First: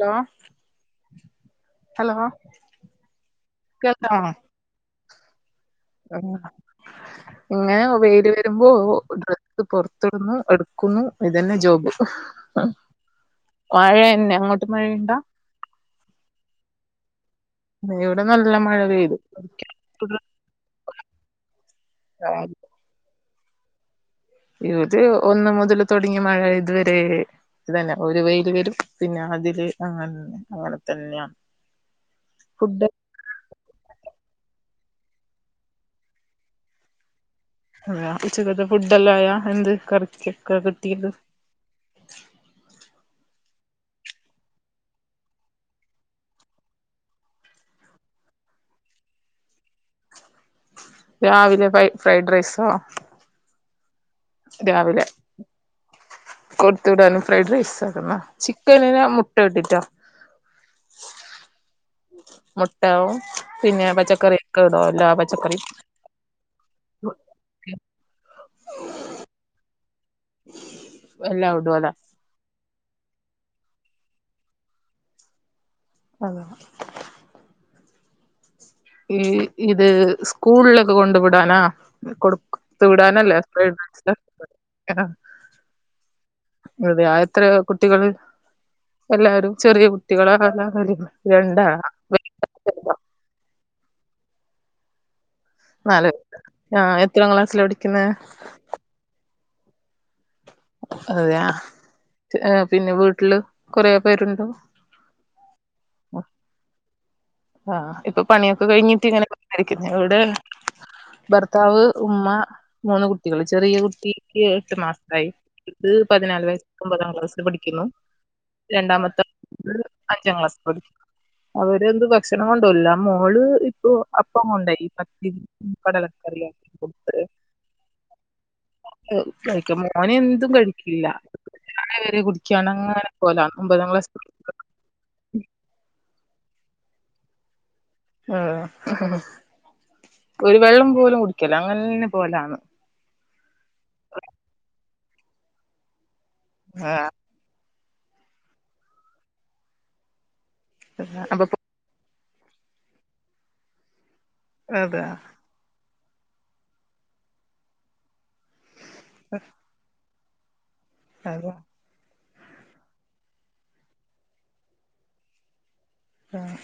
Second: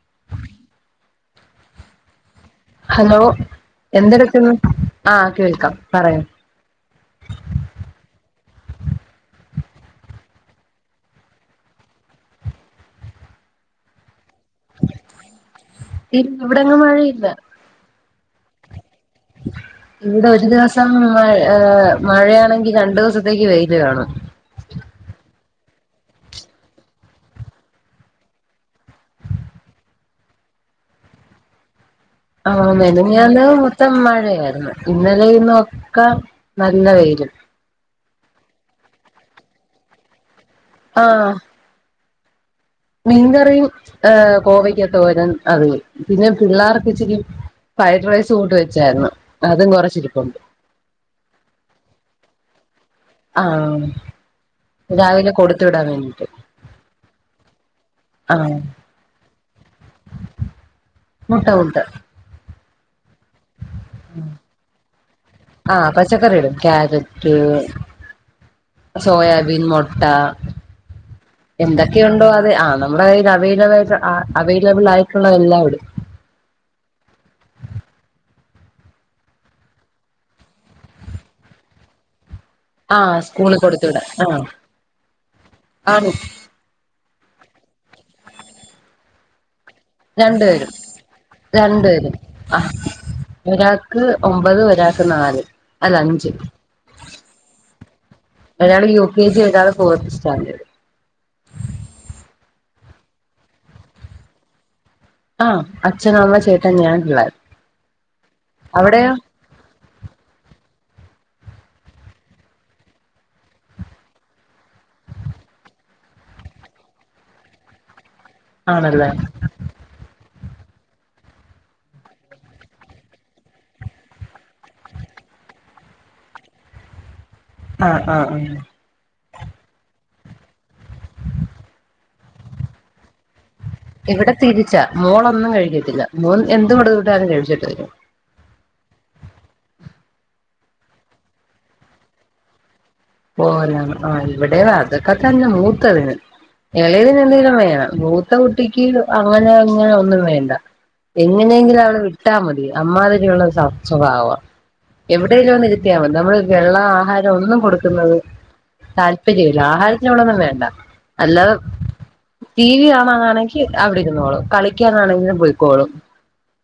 Hello hello hello കേൾക്കാമോ എന്തെടുക്കുന്നു ആഹ് കേൾക്കാം പറയൂ [unintelligible] ഇങ്ങനെ വെയിൽ വരുമ്പോ ഡ്രസ്സ് പൊറത്തിടുന്നു എടുക്കുന്നു ഇതന്നെ ജോബ് ഹ് ഹ് ഹ് ഹും വഴന്നെ അങ്ങോട്ട് മഴയുണ്ടോ ഇല്ല ഇവിടെങ്ങും മഴയില്ല ഇവിടെ നല്ല മഴ പെയ്തു ഇവിടെ ഒരു ദിവസം മഴ മഴയാണെങ്കിൽ രണ്ടു ദിവസത്തേക്ക് വെയിൽ കാണും ഇവ്തെ ഒന്ന് മുതൽ തുടങ്ങിയ മഴ ഇതുവരെ അത് തന്നെ ഒരു വെയിൽ വരും പിന്നെ അതില് അങ്ങ അങ്ങനെ തന്നെയാ ആഹ് മെനഞ്ഞാന്ന് മൊത്തം മഴയായിരുന്നു. ഇന്നലെയും ഇന്നു ഒക്കെ നല്ല വെയിലും അതെയോ ഉച്ചക്കത്തെ ഫുഡ് എല്ലാ ആയോ എന്ത് കറിയ്ക്കൊക്കെ കിട് ആഹ് മീൻ കറിയും. ഏ കോവയ്ക്കാ തോരൻ അത് പിന്നെ പിള്ളേർക്ക് ഇച്ചരി ഫ്രൈഡ് റൈസുണ്ട് വെച്ചായിരുന്നു അതും കുറച്ച് ഇരിപ്പുണ്ട് രാവിലെ ഫൈ ഫ്രൈഡ് റൈസോ ആഹ്‌ രാവിലെ കൊടുത്ത വിട കൊടുത്തു വിടാനും ഫ്രൈഡ് റൈസ് ആയിരുന്നാ ആഹ് ചിക്കനിൽ മുട്ട ഇട്ടിട്ടാ മുട്ട മുട്ട മുട്ടവും പിന്നെ പച്ചക്കറി ഒക്കെ ഇടൊ എല്ലാ പച്ചക്കറി ആഹ് പച്ചക്കറിയിടും ക്യാര റ്റ് സോയാബീൻ മൊട്ട എല്ലാം ഇടുവല്ലോ എന്തൊക്കെയുണ്ടോ അത് ആണ നമ്മുടെ കയ്യിൽ അവൈലബി അവൈലബിൾ ആയിട്ടുള്ളത് എല്ലായിടും അതോ ഈ ഇത് സ്കൂളിലൊക്ക കൊണ്ടു വിടാനാ കൊട്ക് കൊടുത്തു ആ വിടാനല്ലേ സ്കൂളിൽ ഫൈഡ് കൊടുത്തു വിടാൻ റൈസ് ആ ആണ് അതെ ആഹ് എത്ര കുട്ടികള് എല്ലാരും ചെറിയ കു ട്ടികളാ [unintelligible] രണ്ടാണ ആഹ് ഒരാക്ക് ഒമ്പത് ഒരാക്ക് നാല് അല്ല നാല് അഞ്ച് ആഹ് എത്രാം ക്ലാസ്സ്ലാ പഠിക്ക്ന്നെ ഒരാള് യൂ കേ ജി ഒരാള് ഫോർത്ത് സ്റ്റാൻഡേഡ് അതെയ ഏഹ് പിന്നെ വീട്ട്ല് കൊറേ പേരുണ്ടൊ ആഹ് അച്ഛൻ അമ്മ ചേട്ടൻ ഞാൻ പിള്ളാര് ആഹ് ഇപ്പ പണിയൊക്ക കഴിഞ്ഞിട്ട് ഇങ്ങന കുത്തിരിക്ക്ന്നെ ഇവടെ ഭർത്താവ് ഉമ്മ മൂന്ന് കുട്ടികള് ചെറിയ കുട്ടിക്ക് എട്ട് മാസായി ഇത് പതിനാല് വയസ് ഒമ്പതാം ക്ലാസ്സിൽ പഠിക്കുന്നു ആണല്ലേ രണ്ടാമത്തത് അഞ്ചാം ക്ലാസി പഠിക്കുന്നു അവരെന്ത് പറ് ഭക്ഷണം കൊണ്ടല്ല മോള് ഇപ്പൊ അപ്പം കൊണ്ടായി പത്തിരി കടലക്കറി കുട്ടര് ആഹ് ആഹ് ആഹ് കഴിക്ക മോന എന്തും കഴിക്കില്ല പര് [unintelligible] കുടിക്കാണ്ങ്ങനെ പോലാണ് ഒമ്പതാം ക്ലാ ഇവടെ തിരിച്ചാ മോളൊന്നും കഴിക്കത്തില്ല മോൻ എന്തും കൊടുത്ത് വിട്ടാലും കഴിച്ചിട്ട് വരും ഉം ഒരു വെള്ളം പോലും കുടിക്കല അങ്ങന്നെ പോവലാണ് പോവലാണ് ആഹ് ഇവടെ അതൊക്കെ തന്നെ മൂത്തതിന് ആഹ് ഏളയതിന് എന്തെങ്കിലും വേണം ത്ത കുട്ടിക്ക് അങ്ങനെ ഇങ്ങനെ ഒന്നും വേണ്ട അപ്പൊ എങ്ങനെയെങ്കിലും അവള് വി ട്ടാ മതി അമ്മാതിരി ഉള്ളത് സ്വഭാവ അതാ എടയില് ഒന്ന് ഇരുത്തിയാ മതി നമ്മള് വെള്ളം ആഹാരം ഒന്നും കൊടുക്ക്ന്നത് താല്പര്യല്ല ആഹാര നോടെന്നും വേണ്ട അതാ അല്ലാതെ ട്ടീ വി കാണാനാണെങ്കി അവിടെരുന്നോളും കളിക്കാനാണെങ്കില് പെയ്ക്കോളും ആഹ്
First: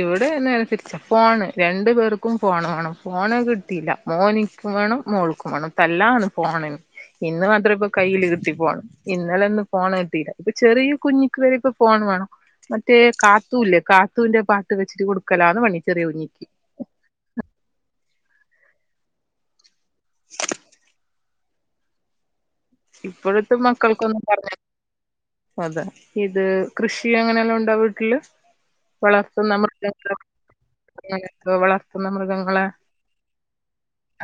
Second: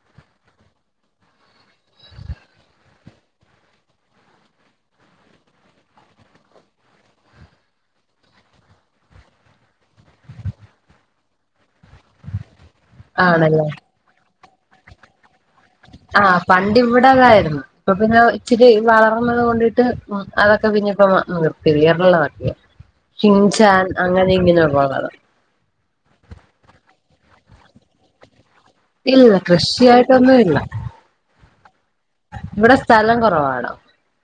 ഇവടെ നേരെ തിരിച്ച ഫോണ് രണ്ട് പേർക്കും ഫോണ് വാണം ഫോൺ കിട്ടീല മോനിക്കും വാണം മോൾക്കും വാണം തല്ലാണ് ഫോണിന് ഇന്ന് മാത്രെ ഇപ്പൊ കയ്യിലിരുത്തി ഫോണ് ഇന്നലൊന്നും ഫോൺ കിട്ടീല ഇപ്പൊ ചെറിയ കുഞ്ഞിക്ക് വരെ ഇപ്പം ഫോൺ വാണം മറ്റേ കാ ആണല്ലേ കാത്തൂന്റെ പാട്ട് വെച്ച്ട്ട് കൊട്ക്കലാണ് പണി ചെറിയ ആഹ് കുഞ്ഞിക്ക് പണ്ട് ഇവടെ അതായിരുന്നു ഇപ്പൊ പിന്നെ ഇച്ചിരി വളർന്നത് കൊണ്ട് ട്ട് അതൊക്ക പിന്നെ ഇപ്പൊ നിർത്തി യതള്ളതാക്കി ഇപ്പോഴത്തെ ചിൻചാൻ മക്കൾക്കൊന്നും അങ്ങനെ പറഞ്ഞ ഇങ്ങനെ [unintelligible] അതെ ഇത് കൃഷീ അങ്ങനെ വല്ലൊം ഉണ്ടൊ വീട്ട്ല് ഇല്ല കൃഷിയായിട്ടൊന്നുല്ല അങ്ങനെന്തോ വളർത്ത്ന്ന മൃഗങ്ങളെ സ്ഥലം കുറവാണ്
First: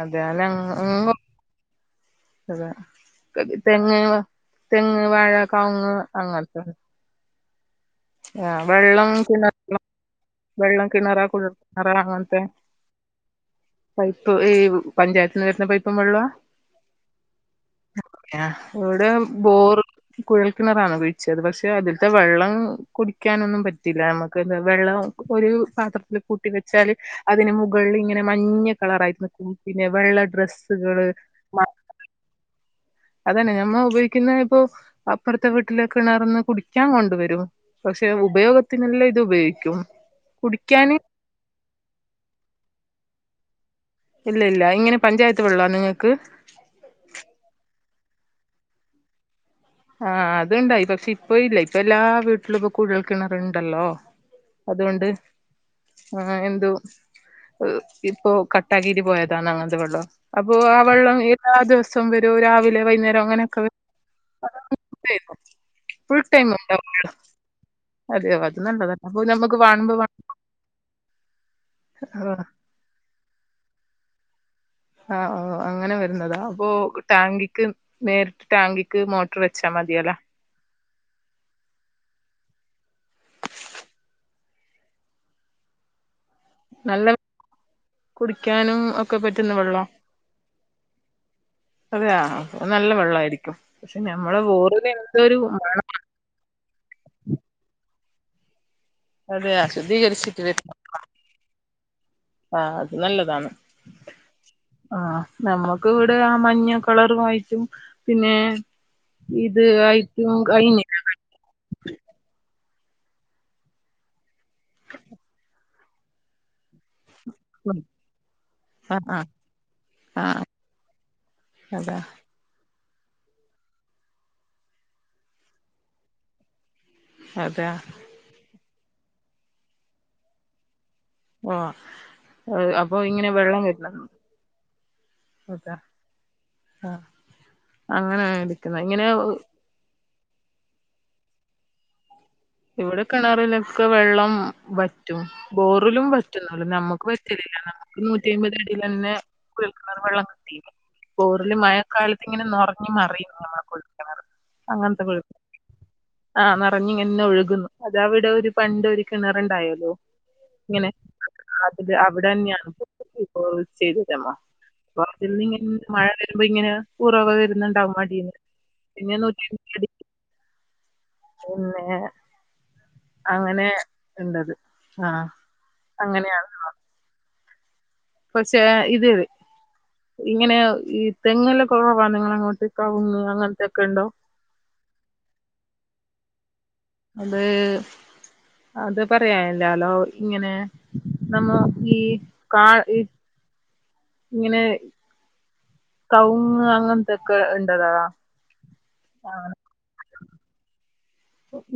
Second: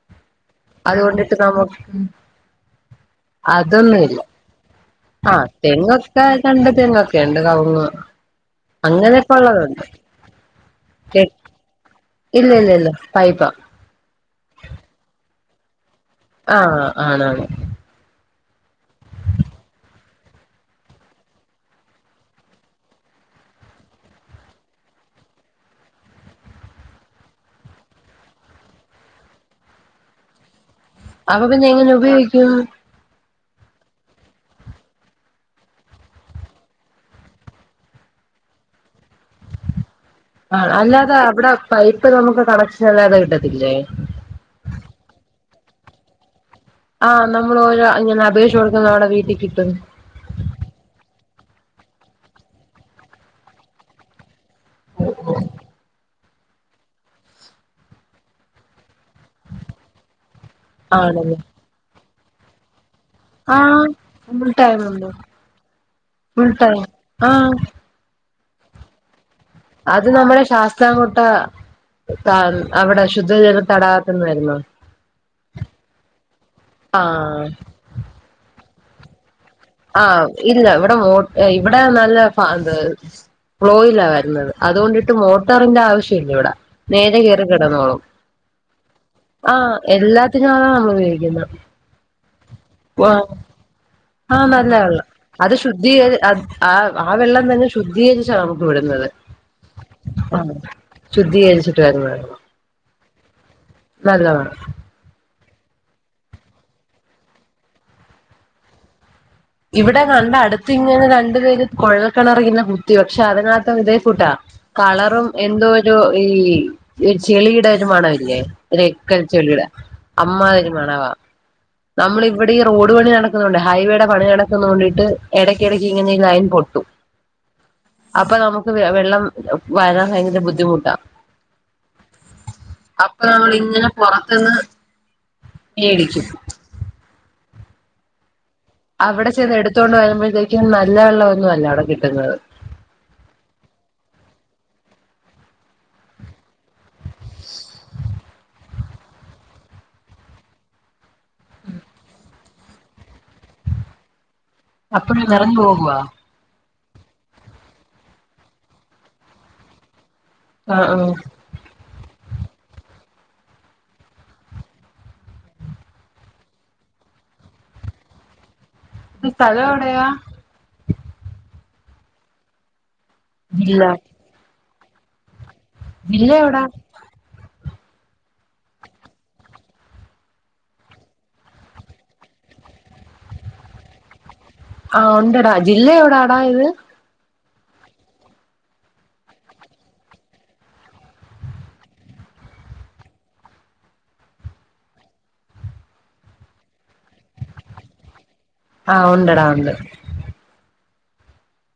അതേ അന ഇങ്ങ് [unintelligible] തെങ്ങ് അതൊന്നുല്ല തെങ്ങ് വാഴ ആഹ് കവുങ്ങ് തെങ്ങൊക്ക അങ്ങനത്തെ രണ്ട് തെങ്ങൊക്ക രണ്ട് കവ്ങ്ങ്. ആ വെള്ളം കിണ വെള്ളം കിണറാ ക്കുൾ ആ അതെ ഇല്ല ഇല്ല ഇല്ല പൈപ്പാ പൈപ്പ് ഈ പഞ്ചായ്ത്ത് ന്ന് വര്ന്ന പൈപ്പും വെള്ളാ. ആഹ് ആണാണ്. എവ്ടെ ബോറ്. കുഴൽക്കിണറാണ് വീഴിച്ചത് പക്ഷെ ഇതീത്തെ വെള്ളം കുടിക്ക്യാനൊന്നും പറ്റില്ല അമക്ക് വെള്ളം ഒരു പാത്രത്തില കൂട്ടി വെച്ചാല് അതിന് മുകള്ള് ഇങ്ങനെ മഞ്ഞ കളറായി [unintelligible] പിന്നെ വെള്ള ഡ്രെസ്സുകള് അപ്പൊ പിന്നെ എങ്ങനെ ഉപയോഗിക്കും? അതന്നെ ഞമ്മ ഉപയോഗിക്കുന്ന ഇപ്പൊ അപ്പർത്തെ വീട്ടിലെ കെ ണർന്ന് കുടിക്ക്യാൻ കൊണ്ട് വരും. പക്ഷെ ഉപയോഗത്തിനെല്ലാം ഇത് ഉപയോഗിക്കും. ആ കുടിക്കാന് അല്ലാതെ അവിടെ പൈപ്പ് നമുക്ക് കണക്ഷൻ അല്ലാതെ കിട്ടത്തില്ലേ? ഇല്ല ഇല്ല ഇങ്ങനെ പഞ്ചായത്ത് വെള്ളാ നിങ്ങക്ക്. ആഹ് നമ്മള് ഓരോ ഇങ്ങനെ അപേക്ഷ കൊട്ക്കുന്നോടെ വീട്ടി കിട്ടും. ആഹ് അത്ണ്ടായി പക്ഷെ ഇപ്പ ഇല്ലേ ഇപ്പൊ എല്ലാ വീട്ട്ലും കുഴൽ കിണറുണ്ടല്ലോ. അതുകൊണ്ട്. ആ എന്തോ ഇപ്പോ കട്ടാകിട്ട് പോയതാണ് അങ്ങൻത്തെ വെള്ളം. അപ്പൊ ആ വെള്ളം ആണല്ലേ എല്ലാ ദിവസം വരോ രാവിലെ വൈകുന്നേരം അങ്ങനൊക്കെ ഫുൾട്ടൈമുണ്ട് ഫുൾ ടൈം ഫുൾട്ടൈം ഉണ്ടാവുല്ലോ ആഹ്. അതെയോ അത് നല്ലതാ. അത് നമ്മളെ ശാസ് താംകോട്ട അത അവിടെ ശുദ്ധജല തടാകത്ത്ന്ന് വര്ന്നതാ. ആ ആ അങ്ങനെ വര്ന്നതാ അപ്പൊ ആഹ് ടാങ്കിക്ക് നേരിട്ട് ടാങ്കിക്ക് മോ ട്ട്‌റ് വെച്ചാ മത്യല്ലേ? ആഹ് ഇല്ല ഇവ്ടെ മോ ഇവ്ടെ നല്ല ഫ ഫ്ലോയില വര്ന്നത് അതുകൊണ്ടിട്ട് മോട്ടറിന്റെ ആവശ്യം ഇല്ല ഇവിടെ. നേരെ കേറി കിടന്നോളും. കുടിക്ക്യാനും ഒക്കെ പറ്റു ആ എല്ലാത്തിനും ആ ഉപയോഗിക്കുന്നെ. അതെയോ ന്നല്ല വെള്ളായിരിക്കും പക്ഷെ ഞമ്മള് നല്ല വെള്ളം ബോറിഎന്തൊരു അത് [unintelligible] ആഹ് ആ വെള്ളംതെന്നെ ശുദ്ധീകരിച്ചാ ന്നമുക്ക് വിടുന്നത്. അതെയാ ശുദ്ധീകരിച്ച്റ്റ് വെര്ന്ന് വെള്ള. ശുദ്ധീകരിച്ചിട്ട് വെര്ന്നവെള്ള നല്ലതാണ് ന്നല്ലത. ആഹ് ന്നമ്മക്ക് ഇവടെ ആമഞ്ഞകളറആയിട്ടും പിന്നെ ഇത് ഇവിടെ ആയിട്ടും കണ്ടഅട്ത്ത് കഴിഞ്ഞില്ല ഇങ്ങനെ രണ്ടു പേര് കുഴൽക്കിണറങ്ങനെ കുത്തി പക്ഷെഅതിനകത്ത ഇതേഫൂഡാ. കളറും എന്തോഒരു ഈ ഇചെളിയുടെ ഒരു മണമില്ലേ ഒര് ആഹ് എക്കൽ ആഹ് ചെളിയുടെഅമ്മാരിമണവാ. അതെ. ഇവിടെ ഈറോഡ് പണി നടക്കുന്നോണ്ട് ഹൈവേയുടെ പണി നടക്കുന്നതോണ്ട്ട്ട് എടയ്ക്കെടയ്ക്ക് ഇങ്ങനെ ഈലൈൻ പൊട്ടും. അതെ. അപ്പ ന്നമുക്ക് വെള്ളം വരാൻ ഭയങ്കര ബുദ്ധിമുട്ടാ. ഓഹ് അപ്പൊ ഇങ്ങനെ വെള്ളം അപ്പൊനമ്മളിങ്ങനെ വരുന്നത് പുറത്ത്ന്ന് അതാ മേടിക്കും. ആഹ് അങ്ങനേടി. അവടെചെന്ന് എട്ത്തോണ്ട് വരുമ്പത്തേക്കും ന്നല്ലെവെള്ളൊന്നോല്ല അവിടെകിട്ട് ന്നെ. ഇവ്ടെ കെണറിലൊക്കെ വെള്ളംവറ്റും. ബോറിലും വറ്റുംന്നാലും ന്നമ്മുക്ക് വറ്റലില്ല ന്നമുക്ക് നൂറ്റിഅയ്മ്പത് അടിയിലെന്നെ കുഴൽ കിണർ വെള്ളത്തിത്തെ പോർല് മഴക്കാലത്ത് ഇങ്ങനെ നോർഞ് നെറിം നമ്മളെ കു അപ്പഴും ക്ക്ന്നത് നിറഞ്ഞു പോകുവാ ആ നെറഞ് ഇങ്ങനെഒഴു ക്ക്ന്നു അതഅവിടെ ഒരുപണ്ട് ഒരു കിണറ്ണ്ടായിരുന്നു ആ ഇങ്ങനെ ആ അത് അവിടെന്നെണ് ചെയ്ത തമ്മ അപ്പൊ അതിൽ നിന്ന് ഇങ്ങനെ മഴ വെരുമ്പോ ഇങ്ങനെ ഉറവ വെരുന്നുണ്ടാവും അതീന്ന് പിന്നെ സ്ഥലം എവിടെയാ അങ്ങനെ ജില്ല ഇണ്ടത് ആഹ് ജില്ല എവിടാ? കൊർച്ചെ ഇത് ഇങ്ങനെ ഈ തെങ്ങല്ലാംകൊവ നിങ്ങളങ്ങോട്ട് കവുങ്ങ് അങ്ങൻത്തൊക്കെ ഇണ്ടോ? ആഹ് ഒണ്ടടാ ജില്ല എവുടാടാ ഇത്? അത് അത് പറയാനില്ലാലോ ഇങ്ങനെ നമ്മോ ഈ കാ ഈ ഇങ്ങനെ കൗങ്ങ് അങ്ങൻത്തൊക്കെ ഇണ്ടതാ ആഹ് ഉണ്ടെടാ ഉണ്ട്.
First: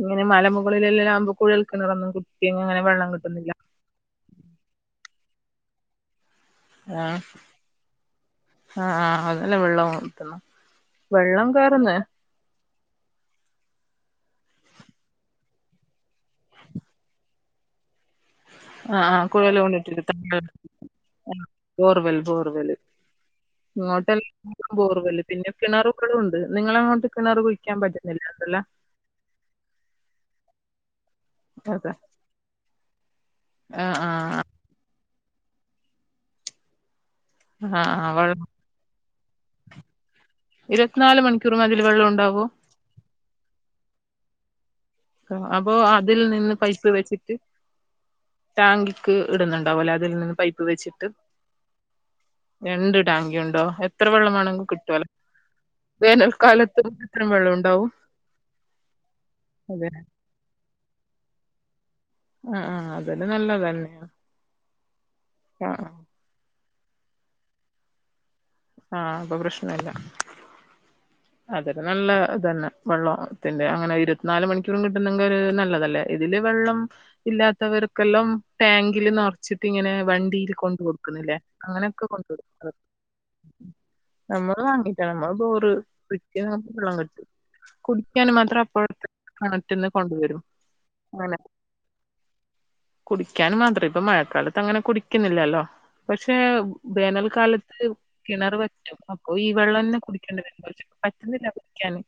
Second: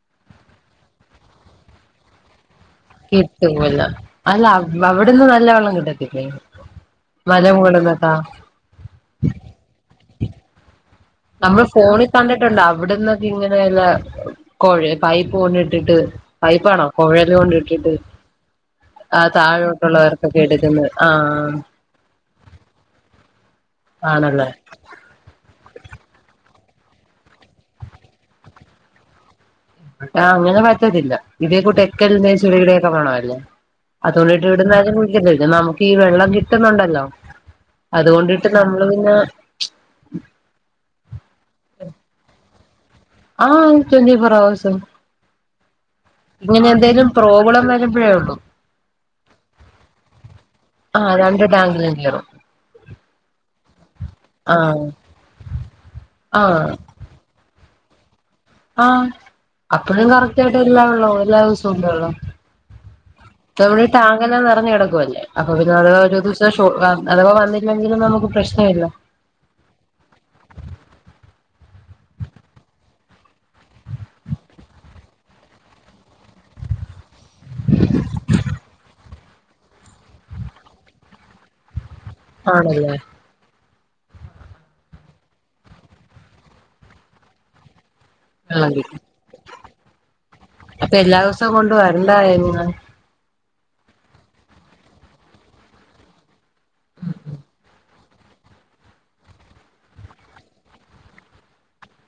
ഇങ്ങനെ മലമുകളിലെല്ലാം ആകുമ്പോ കുഴൽ കെണറൊന്നും കു പിന്നെങ്ങനെ വെള്ള കിട്ടൂല അല്ല അവിടന്ന് നല്ല വെള്ളം കിട്ടത്തില്ലേ? ആഹ് മലമുകളിന്നൊക്കാ ആഹ് അതെല്ലാം വെള്ളോം കിട്ടണം നമ്മള് ഫോണി കണ്ടിട്ടുണ്ട് അവിടന്നൊക്കെ ഇങ്ങനെള്ള കോയ് പൈപ്പ് കൊണ്ടിട്ടിട്ട് പൈപ്പാണോ കൊഴല് കൊണ്ടിട്ടിട്ട് ആ ആ ആഹ് കുഴൽ താഴോട്ടുള്ള വർക്കൊക്കെ എടുക്കുന്ന ആഹ് ഫോർവെൽ ഫോർവെൽ [unintelligible] ആണല്ലേ ബോർവെല് പിന്നെ കിണറുകളുംഉണ്ട് നിങ്ങള അങ്ങോട്ട് കിണർ കുഴിക്കാൻ പറ്റുന്നില്ല എന്തല്ല ആഹ് അങ്ങനെപറ്റത്തില്ല ഇതേ കൂട്ട് എക്കൽന്റെ ചെളീടൊക്കെ മണല്ലേ. ആഹ് അതോണ്ടിട്ട് ഇവിടുന്നാരും കുടിക്കുന്നില്ല നമുക്ക് ഈ വെള്ളം കിട്ടുന്നുണ്ടല്ലോ. ആ ആ വെള്ളം അതുകൊണ്ടിട്ട് നമ്മള് പിന്നാ ഇരുപത്തിനാല് മണിക്കൂറു അതിൽ വെള്ളമുണ്ടാവോ ആഹ് ടൊന്റി ഫോർ ഹവേർസും അപ്പൊ അതിൽ നിന്ന് ഇങ്ങനെ എന്തേലും പ്രോബ്ലം വരുമ്പഴേ ഉള്ളൂ. ടാങ്ക്ക്ക് ഇടുണുണ്ടാവും അല്ലെ അതിൽ നിന്ന് പൈപ്പ് വെച്ച്. ആ രണ്ട് ടാങ്കിലും കേറും. രണ്ട് ടാങ്ക് ഉണ്ടോ എത്ര വെള്ളം ആ മാണെങ്കും കിട്ടുലോ ആ വേനൽക്കാലത്തും ത്രയും വെള്ളം ഉണ്ടാവും. ആഹ് അതെ അപ്പഴും കറക്റ്റ് ആയിട്ട് എല്ലാ വെള്ളോം എല്ലാ ദിവസവും ഉണ്ട് വെള്ളം ആ ആ അതൊരു പ്പവിടെ നല്ലതന്നെ ടാങ്കെല്ലാം നിറഞ്ഞ് കിടക്കുവല്ലേ അപ്പൊ ആ പിന്നെ അവര് [unintelligible] അതവാ വന്നില്ലെങ്കിലും നമുക്ക് പ്രശ് ആഹ് അപ്പൊ പ്രശ്നം ഇല്ല. അതൊക്കെ നല്ല ഇതന്നെ വെള്ളാണ് അങ്ങനെ ഇരുപത്തിനാല് മണിക്കൂറും കിട്ടുന്നെങ്കിൽ ഒരു നല്ലതല്ലേ ഇതില് വെള്ളം ഇല്ലാത്തവർക്കെല്ലാം ടാങ്കില് നിറച്ചിട്ട് ഇങ്ങനെ വണ്ടിയിൽ കൊണ്ട് കൊടുക്കുന്നില്ലേ അങ്ങനെൊക്കെ കൊട് ആണല്ലേ നമ്മള് വാങ്ങീട്ടാ നമ്മള് ബോറ് [unintelligible] വെള്ളം കെട്ടു കുടിക്കാൻ മാത്രം വെള്ളം കിട്ടും അപ്പോഴത്തെ കിണറ്റ്ന്ന് കൊണ്ടുവരും. അപ്പൊ എല്ലാ ദിവസവും കൊണ്ട് വരണ്ടായേ ഇങ്ങ്. കുടിക്കാൻ മാത്രം ഇപ്പ മഴക്കാലത്ത് അങ്ങനെ കുടിക്കുന്നില്ലാല്ലോ പക്ഷെ വേനൽക്കാലത്ത് കിണറ് വറ്റും അപ്പൊ ഈ വെള്ളംന്നെ കുടിക്കേണ്ടി വരുമ്പോ പറ്റുന്നില്ല കുടിക്കാന്.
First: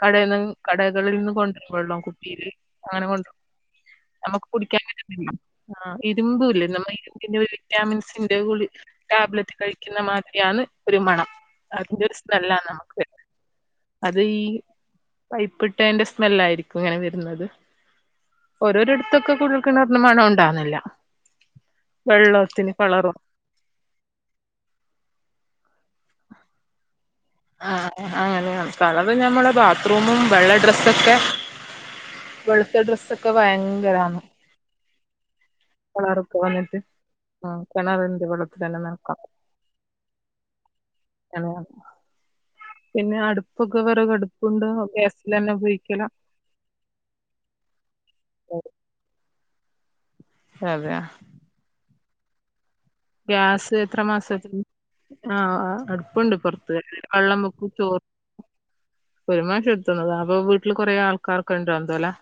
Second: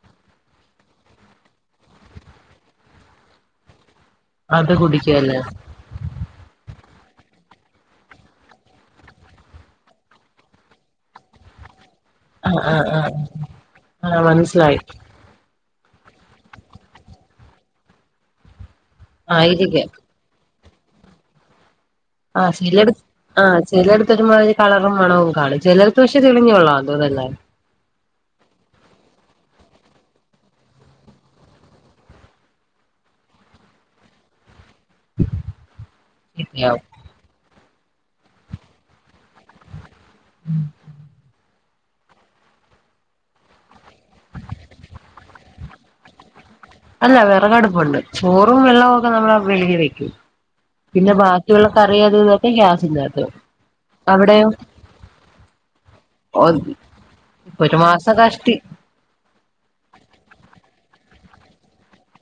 കടയിൽ കടകളിൽനിന്ന് കൊണ്ടുവരോം വെള്ളം കുപ്പീല് അങ്ങനെ കൊണ്ടരോം അത് കുടിക്കുവല്ലേ ആഹ് ഇരുമ്പുംല്ലേ നമ്മളെ ഇരുമ്പിന്റെ വിറ്റാമിൻസിന്റെ ഗുളി ടാബ്ലറ്റ് കഴിക്കുന്ന മാതിരി. യാണ് ഒരു മണം. അതിന്റെ ആഹ് സ്മെല്ലാണ് ആഹ് നമുക്ക് ആഹ് അത് ഈ പൈപ്പിട്ടതിന്റെ സ്മെല്ലായിരിക്കും ഇങ്ങനെ വരുന്നത്. ഓരോര ഇത്തൊക്കെ കുഴൽ ആയിരിക്കാം കിണർന്ന മണം ഉണ്ടാന്നില്ല. ആഹ് [unintelligible] ആഹ് ചിലെടുത്തൊരുമാതിരി കളറും മണവും കാണും. ചിലടുത്ത് പക്ഷെ തെളിഞ്ഞവെള്ളാംന്ന് തോന്നുന്നല്ലെ? ആ അങ്ങനെയ കളർ ഞമ്മളെ ബാത്റൂമും വെള്ള ഡ്രെസ്സൊക്കെ വെളുത്ത ഡ്രസ്സൊക്കെ ഭയങ്കരാണ്. കിണറൊക്കെ തോന്നുന്നല്ലേ വന്നിട്ട് ആ കിണർ വെള്ളത്തി തന്നെ നനക്കാം. അങ്ങനെ. പിന്നെ അടുപ്പൊക്കെ വെറകടുപ്പുണ്ടോ ഗ്യാസിലെന്നെ ഉപയോഗിക്കലാ? അല്ല വിറകടുപ്പുണ്ട്. ചോറും വെള്ളവും ഒക്കെ നമ്മൾ വെളീവെക്കും. അതെയാ പിന്നെ ബാക്കി ക്കിയൊള്ള കറിയാളൊക്കെ ഗ്യാസിൽ. ഗ്യാസ് എത്ര മാസത്തിന്? ആഹ. അടുപ്പുണ്ട് പൊറത്ത്. വെള്ളംബക്കും ഒരു ചോറ് മാസം കഷ്ടി ഒരു മാസം എത്തുള്ളൂ അത്. അപ്പൊ വീട്ടില് കുറെേ ആൾക്കാർക്ണ്ടോ എന്തോലാ.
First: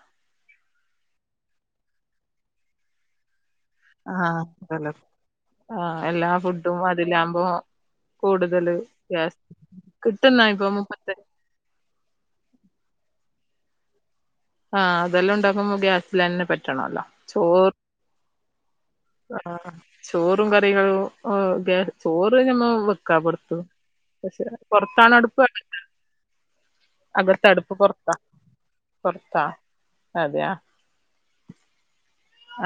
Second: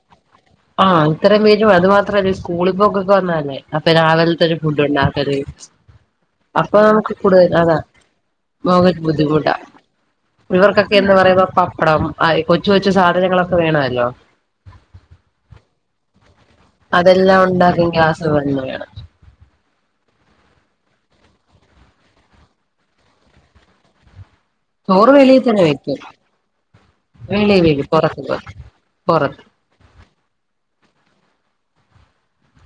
ആഹ് ഇത്രം പേരും അത് മാത്രല്ല, സ്കൂളിൽ പോക്കൊക്കെ വന്നാലേ. അപ്പൊ ആഹ് രാവിലത്തെ ഒരു ഫുഡ് അതല്ലെ ഉണ്ടാക്കല്. ആഹ് എല്ലാ അപ്പൊ ഫുഡും നമുക്ക് അതിലാകുമ്പോ കൂടുതൽ അതാ. കൂടുതല് മോഹന് ഗ്യാസ് ബുദ്ധിമുട്ടാ. കിട്ടുന്ന ഇപ്പൊ ഇവർക്കൊക്കെ എന്ന് മുപ്പത്തെ പറയുമ്പോ പപ്പടം, - ആ കൊച്ച കൊച്ചു സാധനങ്ങളൊക്കെ വേണെല്ലോ? ആഹ് അതെല്ലാം ഉണ്ടാക്മ്പോ ഗ്യാസിലെന്നെ പറ്റു. അതെല്ലാം ഉണ്ടാക്കാൻ ഗ്യാസുന്നു വേണം. ആഹ് ചോറും കറികളും ഒക്കെ, ചോറ് നമ്മള് വെക്കാ പൊറത്ത്. പക്ഷെ- ചോറ് പുറത്താണോ വെളിയിൽ അടുപ്പ്? തന്നെ വെക്കും അകത്താണോ? വെളിയിൽ അടുപ്പ് വെക്കും പൊറത്താ. പുറത്ത് പുറത്ത് പൊറത്താ. അതെയാ.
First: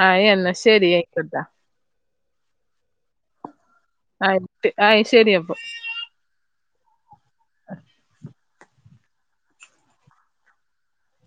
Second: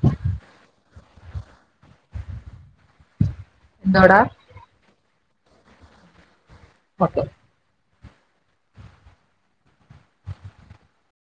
ആഹ് ന്ന ശരി ആയിക്കോട്ടെ എന്തോടാ ആയിട്ട് ആയി ശരിയപ്പൊ പോട്ടെ